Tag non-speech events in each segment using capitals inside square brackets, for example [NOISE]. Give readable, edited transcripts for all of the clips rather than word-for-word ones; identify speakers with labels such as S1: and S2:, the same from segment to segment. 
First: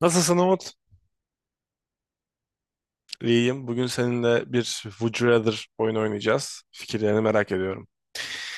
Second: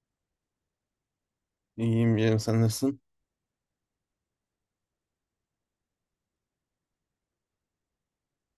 S1: Nasılsın Umut?
S2: İyiyim canım, sen nasılsın?
S1: İyiyim. Bugün seninle bir Would You Rather oyunu oynayacağız. Fikirlerini merak ediyorum.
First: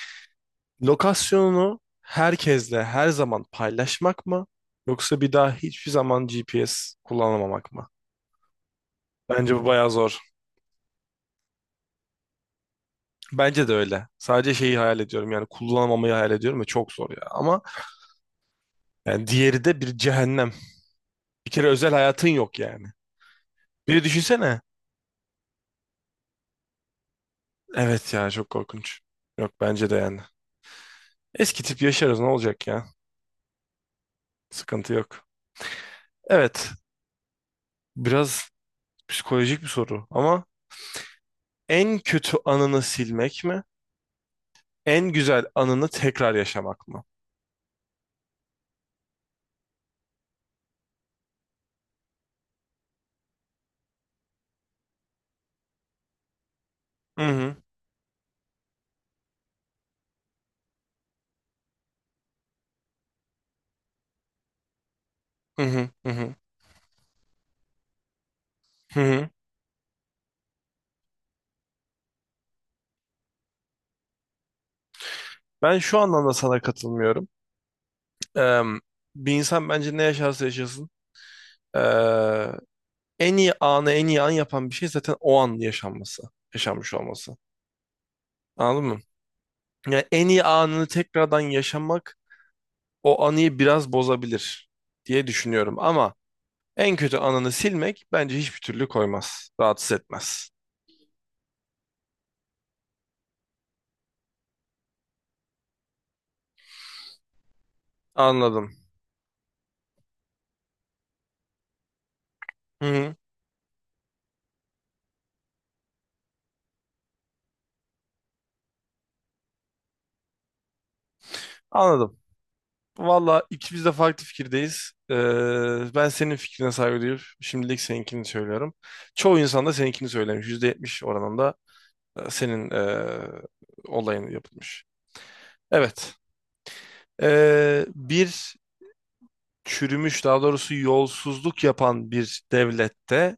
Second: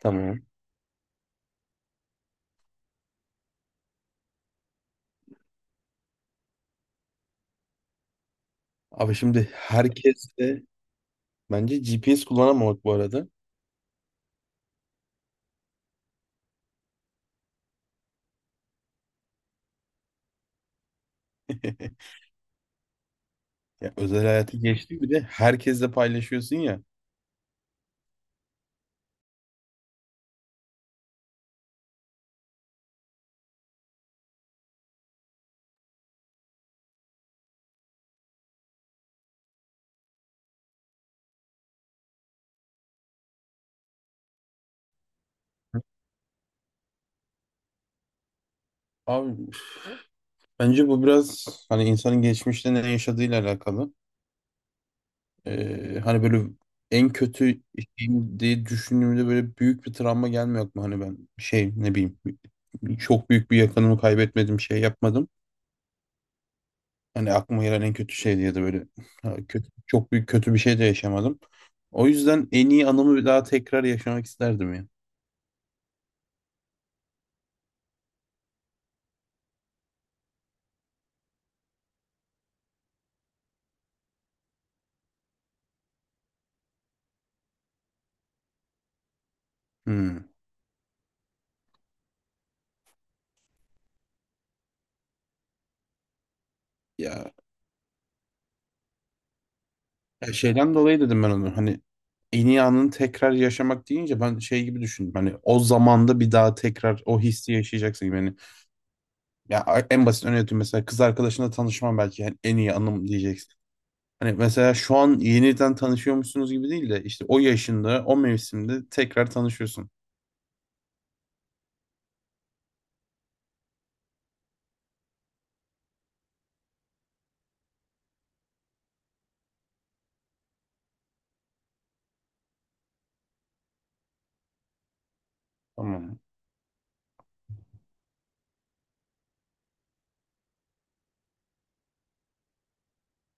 S2: Tamam.
S1: Lokasyonunu herkesle her zaman paylaşmak mı? Yoksa bir daha hiçbir zaman GPS kullanamamak mı?
S2: Abi şimdi
S1: Bence bu bayağı zor.
S2: herkes de, bence GPS kullanamamak bu arada.
S1: Bence de öyle. Sadece şeyi hayal ediyorum yani kullanamamayı hayal ediyorum ve çok zor ya. Ama yani diğeri de bir cehennem. Bir kere özel
S2: [LAUGHS]
S1: hayatın yok yani.
S2: Ya
S1: Bir de
S2: özel hayatı
S1: düşünsene.
S2: geçti, bir de herkesle paylaşıyorsun ya.
S1: Evet ya çok korkunç. Yok bence de yani. Eski tip yaşarız ne olacak ya? Sıkıntı yok. Evet, biraz psikolojik bir soru ama en kötü anını silmek mi? En güzel anını tekrar yaşamak mı?
S2: Abi bence bu biraz hani insanın geçmişte ne yaşadığıyla alakalı. Hani böyle en
S1: Hı hı,
S2: kötü şeyim diye düşündüğümde böyle büyük bir travma gelmiyor aklıma. Hani ben şey, ne bileyim, çok büyük bir yakınımı kaybetmedim, şey yapmadım.
S1: hı hı, hı hı,
S2: Hani aklıma gelen en kötü şey diye de böyle
S1: hı hı.
S2: ha, kötü, çok büyük kötü bir şey de yaşamadım. O yüzden en iyi anımı bir daha tekrar yaşamak isterdim ya.
S1: Ben şu anlamda sana katılmıyorum. Eee, bir insan bence ne yaşarsa yaşasın eee, en iyi anı en iyi an yapan bir şey zaten o an yaşanması, yaşanmış olması. Anladın mı? Yani en
S2: Hmm.
S1: iyi anını tekrardan yaşamak o anıyı biraz bozabilir diye düşünüyorum ama en kötü
S2: Ya,
S1: anını silmek bence hiçbir türlü koymaz, rahatsız
S2: ya
S1: etmez.
S2: şeyden dolayı dedim ben onu. Hani en iyi anını tekrar yaşamak deyince ben şey gibi düşündüm. Hani o zamanda bir daha tekrar o hissi yaşayacaksın gibi. Hani,
S1: Anladım.
S2: ya en basit örneği, mesela kız arkadaşınla tanışmam, belki yani en iyi
S1: Hı
S2: anım
S1: hı.
S2: diyeceksin. Hani mesela şu an yeniden tanışıyormuşsunuz gibi değil de işte o yaşında, o mevsimde tekrar tanışıyorsun.
S1: Anladım. Valla ikimiz de farklı fikirdeyiz. Ben senin fikrine saygı duyup şimdilik seninkini söylüyorum. Çoğu insan da seninkini söylemiş. %70 oranında senin olayın yapılmış. Evet.
S2: Tamam.
S1: Bir çürümüş daha doğrusu yolsuzluk yapan bir devlette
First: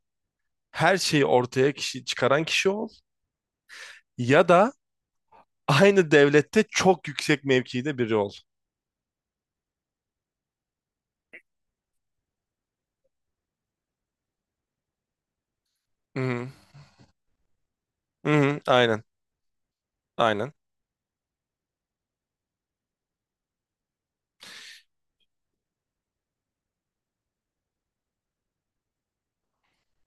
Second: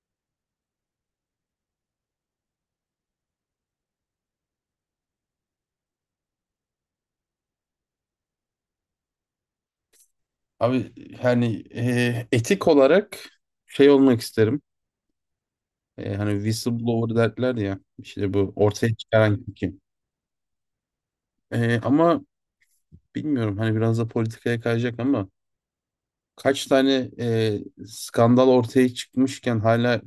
S1: her şeyi ortaya çıkaran kişi ol ya da aynı devlette çok yüksek mevkide biri ol.
S2: Abi hani etik olarak şey olmak isterim. E,
S1: Hı
S2: hani
S1: hı.
S2: whistleblower derler ya,
S1: Hı
S2: işte bu
S1: hı.
S2: ortaya
S1: Aynen.
S2: çıkaran kim.
S1: Aynen.
S2: E, ama bilmiyorum, hani biraz da politikaya kayacak ama kaç tane skandal ortaya çıkmışken hala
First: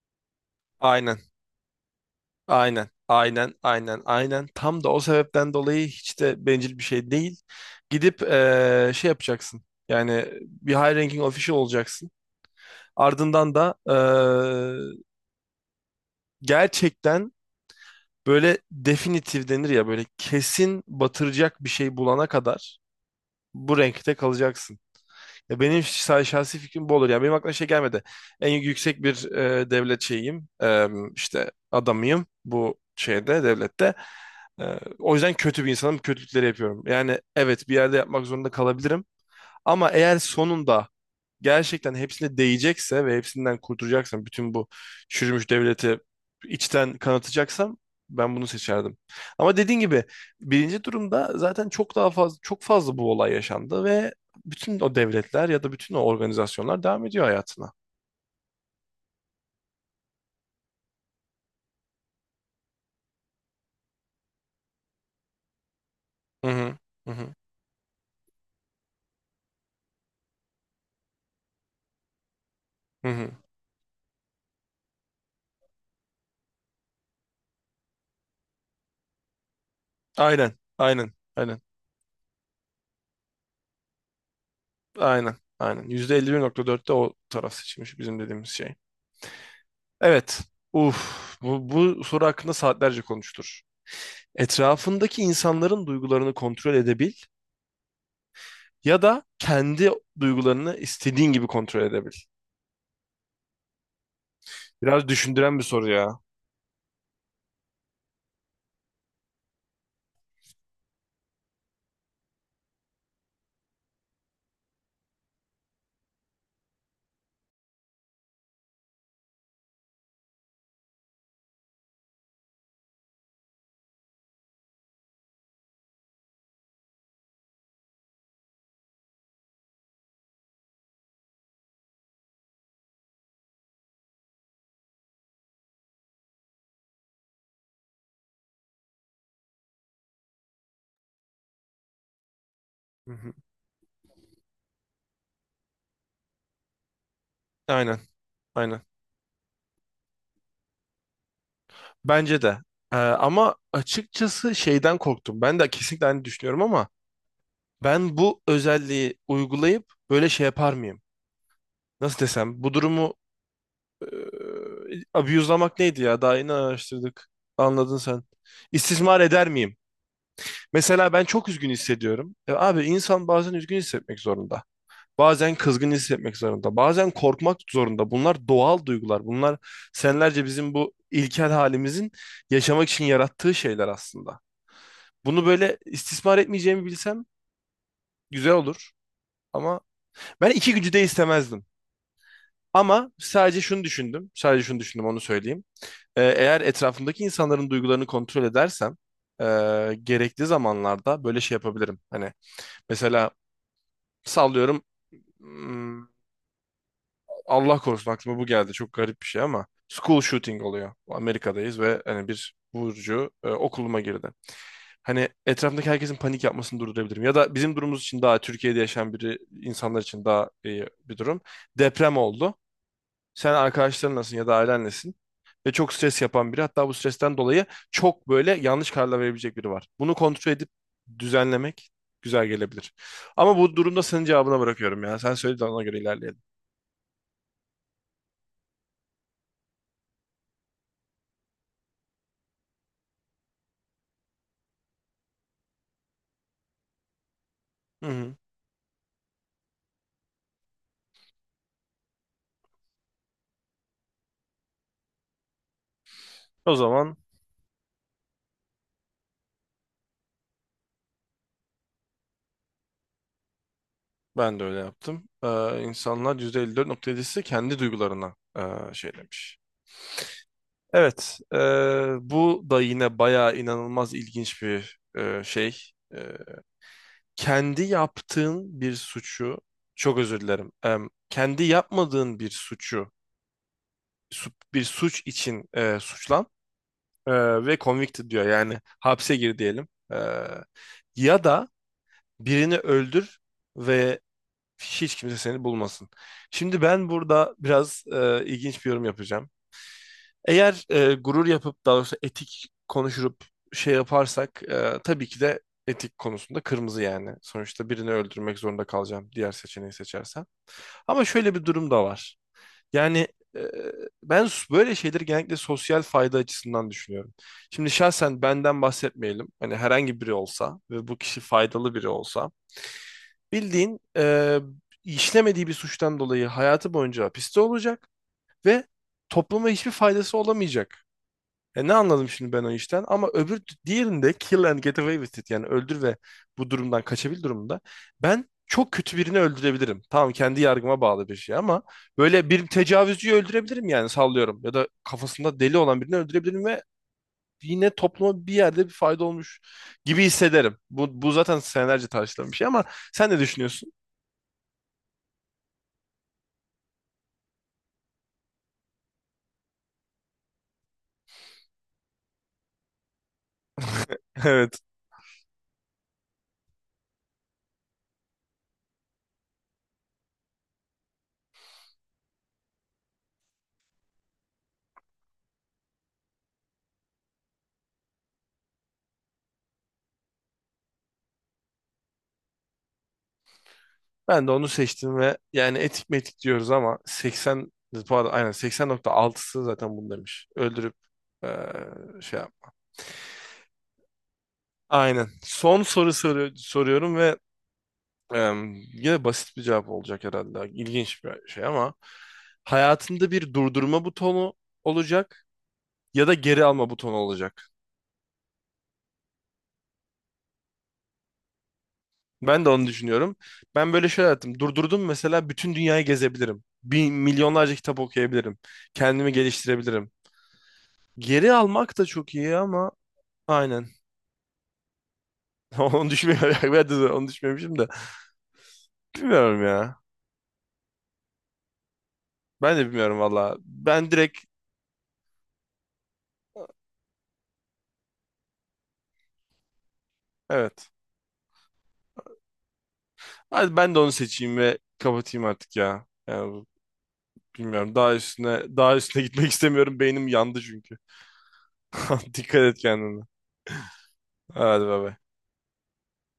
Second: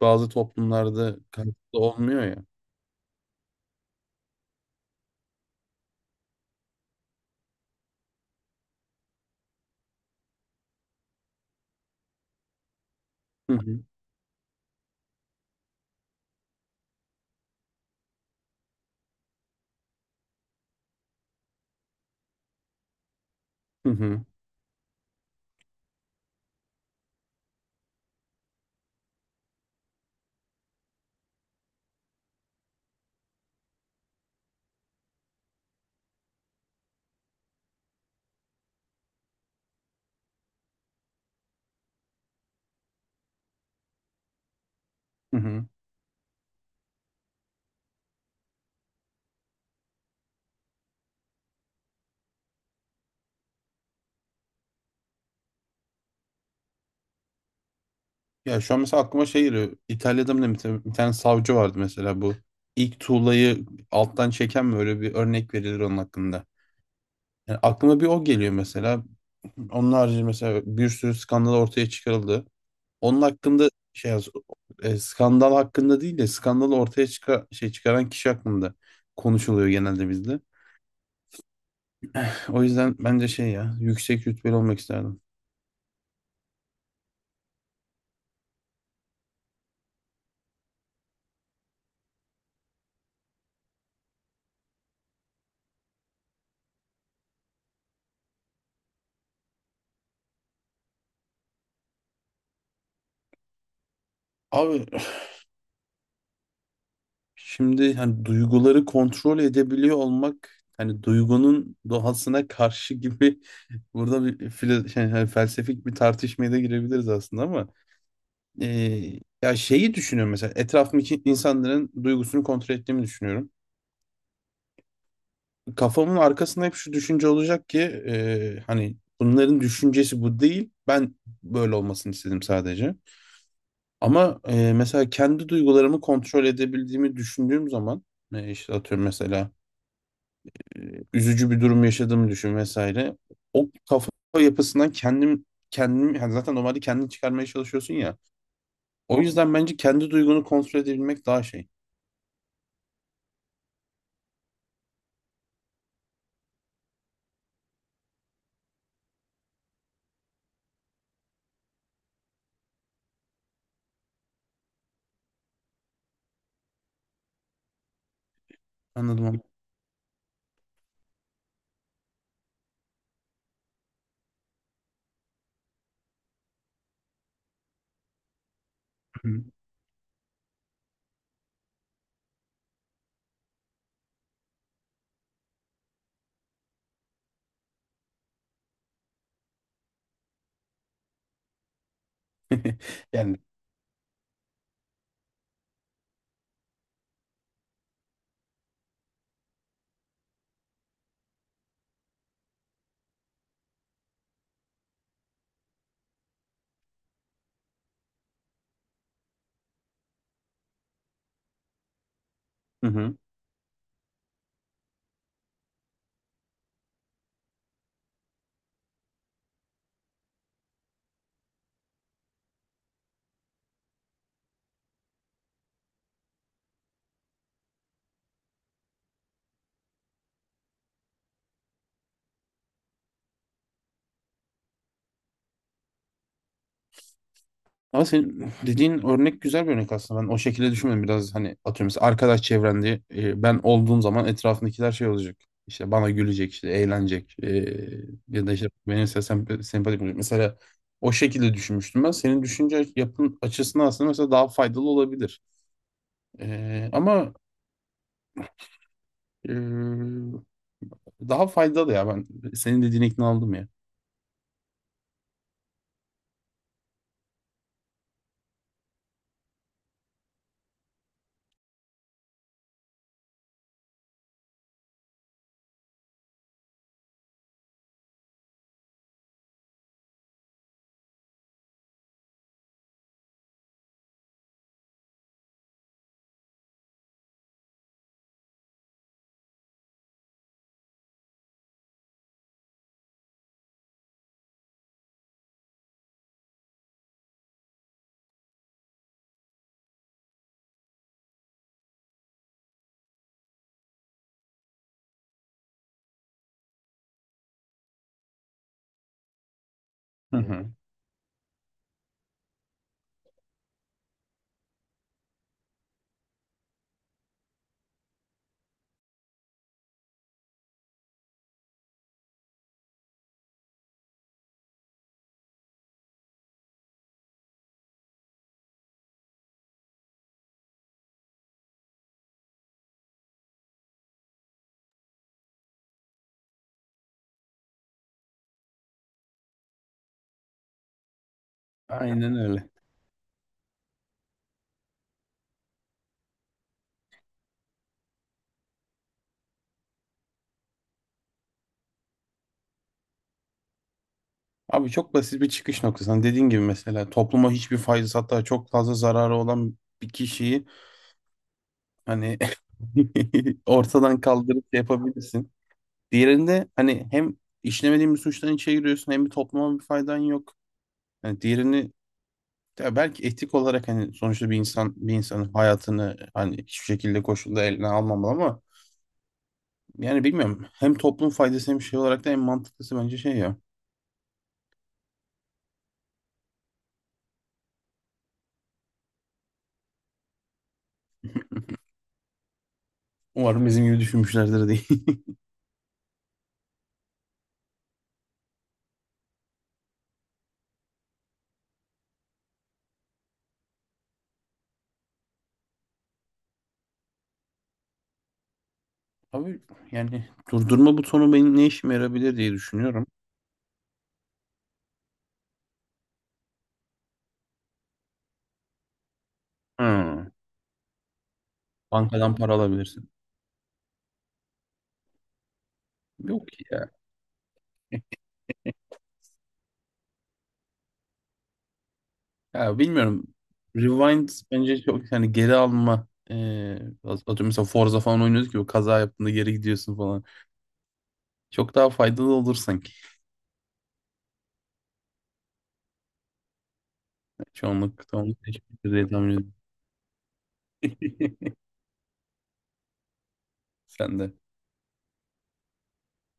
S2: bazı toplumlarda
S1: Aynen.
S2: kayıtlı olmuyor ya.
S1: Aynen, aynen, aynen, aynen. Tam da o sebepten dolayı hiç de bencil bir şey değil. Gidip şey yapacaksın. Yani bir high ranking official olacaksın. Ardından
S2: Hı
S1: da
S2: hı,
S1: gerçekten böyle definitif denir ya böyle kesin batıracak bir şey bulana kadar bu
S2: hı
S1: renkte
S2: hı,
S1: kalacaksın. Ya benim şahsi fikrim bu olur. Yani benim aklıma şey gelmedi. En yüksek bir devlet şeyiyim. İşte adamıyım bu şeyde, devlette. E, o yüzden kötü bir insanım. Kötülükleri yapıyorum. Yani evet bir yerde yapmak zorunda kalabilirim. Ama eğer sonunda gerçekten hepsine değecekse ve hepsinden kurtulacaksam bütün bu
S2: hı
S1: çürümüş
S2: hı.
S1: devleti içten kanatacaksam ben bunu seçerdim. Ama dediğin gibi birinci durumda zaten çok daha fazla çok fazla bu olay yaşandı ve bütün o devletler ya da bütün o organizasyonlar devam ediyor hayatına.
S2: Ya şu an mesela aklıma şey geliyor. İtalya'da mı ne bir tane savcı vardı mesela bu, ilk tuğlayı alttan çeken mi, öyle bir örnek verilir onun hakkında.
S1: Hı hı. Hı hı.
S2: Yani aklıma bir o geliyor mesela. Onun harici mesela bir sürü skandal ortaya çıkarıldı.
S1: Hı
S2: Onun
S1: hı.
S2: hakkında skandal hakkında değil de şey çıkaran kişi hakkında konuşuluyor genelde bizde.
S1: Aynen. Aynen. Aynen.
S2: O yüzden bence şey, ya yüksek rütbeli olmak isterdim.
S1: Aynen. Aynen. %51.4'te o taraf seçilmiş bizim dediğimiz şey. Evet. Uf, bu soru hakkında saatlerce konuşulur. Etrafındaki insanların duygularını kontrol edebil ya da kendi duygularını istediğin gibi kontrol edebil.
S2: Abi
S1: Biraz düşündüren bir soru ya.
S2: şimdi hani duyguları kontrol edebiliyor olmak hani duygunun doğasına karşı gibi. [LAUGHS] Burada şey, hani felsefik bir tartışmaya da girebiliriz aslında ama Ee, ya şeyi düşünüyorum, mesela etrafımdaki insanların duygusunu kontrol ettiğimi düşünüyorum. Kafamın arkasında hep şu düşünce olacak ki hani bunların düşüncesi bu değil. Ben böyle olmasını istedim sadece. Ama mesela kendi duygularımı kontrol edebildiğimi düşündüğüm zaman, işte atıyorum mesela, e, üzücü bir durum yaşadığımı düşün
S1: Hı
S2: vesaire.
S1: hı.
S2: O kafa yapısından kendim yani zaten normalde kendini çıkarmaya çalışıyorsun
S1: Aynen,
S2: ya.
S1: aynen.
S2: O yüzden bence kendi duygunu kontrol edebilmek daha şey.
S1: Bence de. Ama açıkçası şeyden korktum. Ben de kesinlikle aynı düşünüyorum ama ben bu özelliği uygulayıp böyle şey yapar mıyım? Nasıl desem? Bu durumu e, abuse'lamak neydi ya? Daha yeni araştırdık. Anladın sen. İstismar
S2: Anladım
S1: eder miyim? Mesela ben çok üzgün hissediyorum. Abi insan bazen üzgün hissetmek zorunda. Bazen kızgın hissetmek zorunda, bazen korkmak zorunda. Bunlar doğal duygular.
S2: ama.
S1: Bunlar senelerce bizim bu ilkel halimizin yaşamak için yarattığı şeyler aslında. Bunu böyle istismar etmeyeceğimi bilsem güzel olur. Ama ben iki gücü de istemezdim.
S2: [LAUGHS]
S1: Ama
S2: Yani
S1: sadece şunu düşündüm. Sadece şunu düşündüm onu söyleyeyim. Eğer etrafımdaki insanların duygularını kontrol edersem e, gerekli zamanlarda böyle şey yapabilirim. Hani mesela sallıyorum hmm, Allah korusun aklıma bu geldi. Çok garip bir şey ama school shooting oluyor. Amerika'dayız ve hani bir
S2: hı hı.
S1: vurucu okuluma girdi. Hani etrafındaki herkesin panik yapmasını durdurabilirim. Ya da bizim durumumuz için daha Türkiye'de yaşayan biri insanlar için daha iyi bir durum. Deprem oldu. Sen arkadaşların nasılsın ya da ailen nesin? Ve çok stres yapan biri. Hatta bu stresten dolayı çok böyle yanlış kararlar verebilecek biri var. Bunu kontrol edip düzenlemek güzel gelebilir. Ama bu durumda senin cevabına bırakıyorum ya. Sen söyle de ona göre ilerleyelim.
S2: Ama senin dediğin örnek güzel bir örnek aslında. Ben o şekilde düşünmedim. Biraz hani atıyorum mesela arkadaş çevrende ben olduğum zaman etrafındakiler şey olacak. İşte bana gülecek, işte eğlenecek.
S1: Hı hı.
S2: Ya da işte benim sempatik, sempatik olacak. Mesela o şekilde düşünmüştüm ben. Senin düşünce yapın açısından aslında mesela daha faydalı olabilir.
S1: O
S2: E,
S1: zaman
S2: ama e, daha faydalı ya, ben senin dediğine ikna oldum ya.
S1: ben de öyle yaptım. İnsanlar %54.7'si kendi duygularına şey demiş. Evet, bu da yine bayağı inanılmaz ilginç bir şey. E, kendi yaptığın bir suçu, çok özür dilerim, kendi yapmadığın bir suçu, bir suç için suçlan e, ve convicted diyor. Yani hapse gir diyelim. Ya da birini öldür ve hiç kimse seni bulmasın. Şimdi ben burada biraz ilginç bir yorum yapacağım. Eğer gurur yapıp daha doğrusu etik konuşup şey yaparsak tabii ki de etik konusunda kırmızı yani. Sonuçta birini öldürmek zorunda kalacağım diğer seçeneği
S2: Hı
S1: seçersem.
S2: hı.
S1: Ama şöyle bir durum da var. Yani e, ben böyle şeyleri genellikle sosyal fayda açısından düşünüyorum. Şimdi şahsen benden bahsetmeyelim. Hani herhangi biri olsa ve bu kişi faydalı biri olsa bildiğin işlemediği bir suçtan dolayı hayatı boyunca hapiste olacak ve topluma hiçbir faydası olamayacak. E ne anladım şimdi ben o işten? Ama öbür diğerinde kill and get away with it yani öldür ve bu durumdan kaçabil durumunda ben çok kötü birini öldürebilirim. Tamam kendi yargıma bağlı bir şey ama
S2: Aynen
S1: böyle bir
S2: öyle.
S1: tecavüzcüyü öldürebilirim yani sallıyorum ya da kafasında deli olan birini öldürebilirim ve yine topluma bir yerde bir fayda olmuş gibi hissederim. Bu zaten senelerce tartışılan bir şey ama sen ne düşünüyorsun?
S2: Abi çok basit bir çıkış noktası. Hani dediğin gibi mesela topluma hiçbir faydası, hatta çok fazla zararı olan bir kişiyi hani [LAUGHS] ortadan
S1: [LAUGHS]
S2: kaldırıp şey
S1: Evet.
S2: yapabilirsin. Diğerinde hani hem işlemediğin bir suçtan içe giriyorsun, hem bir topluma bir faydan yok. Yani diğerini, ya belki etik olarak hani sonuçta bir insan bir insanın hayatını hani hiçbir şekilde koşulda eline almamalı ama yani bilmiyorum. Hem toplum faydası hem şey olarak da en mantıklısı bence şey ya.
S1: Ben de onu seçtim ve yani etik metik diyoruz ama 80 pardon aynen 80.6'sı zaten bunu demiş. Öldürüp eee, şey yap.
S2: Umarım bizim gibi düşünmüşlerdir diye.
S1: Aynen.
S2: [LAUGHS]
S1: Son soru soruyorum ve yine basit bir cevap olacak herhalde. İlginç bir şey ama hayatında bir durdurma butonu olacak ya da geri alma butonu olacak.
S2: Abi yani durdurma butonu benim ne işime yarabilir diye
S1: Ben de onu
S2: düşünüyorum.
S1: düşünüyorum. Ben böyle şey yaptım. Durdurdum mesela bütün dünyayı gezebilirim. Bir milyonlarca kitap okuyabilirim. Kendimi geliştirebilirim.
S2: Hı,
S1: Geri almak da çok
S2: bankadan para
S1: iyi ama
S2: alabilirsin.
S1: aynen. [LAUGHS] Onu
S2: Yok
S1: düşünmüyorum.
S2: ki
S1: [LAUGHS] Ben
S2: ya.
S1: de onu düşünmemişim de. Bilmiyorum ya. Ben
S2: Ya
S1: de bilmiyorum
S2: bilmiyorum.
S1: valla. Ben
S2: Rewind
S1: direkt
S2: bence çok, yani geri alma, atıyorum mesela Forza falan oynuyoruz ki o kaza yaptığında geri gidiyorsun falan.
S1: evet.
S2: Çok daha faydalı olur sanki.
S1: Hadi ben de onu seçeyim ve kapatayım artık ya. Yani bilmiyorum.
S2: Çoğunluk
S1: Daha
S2: çoğunluk
S1: üstüne
S2: teşekkür
S1: daha
S2: diye
S1: üstüne gitmek [LAUGHS]
S2: tahmin
S1: istemiyorum. Beynim yandı çünkü.
S2: ediyorum.
S1: [LAUGHS] Dikkat et kendine.
S2: [LAUGHS] Sen de.
S1: Hadi bay bay.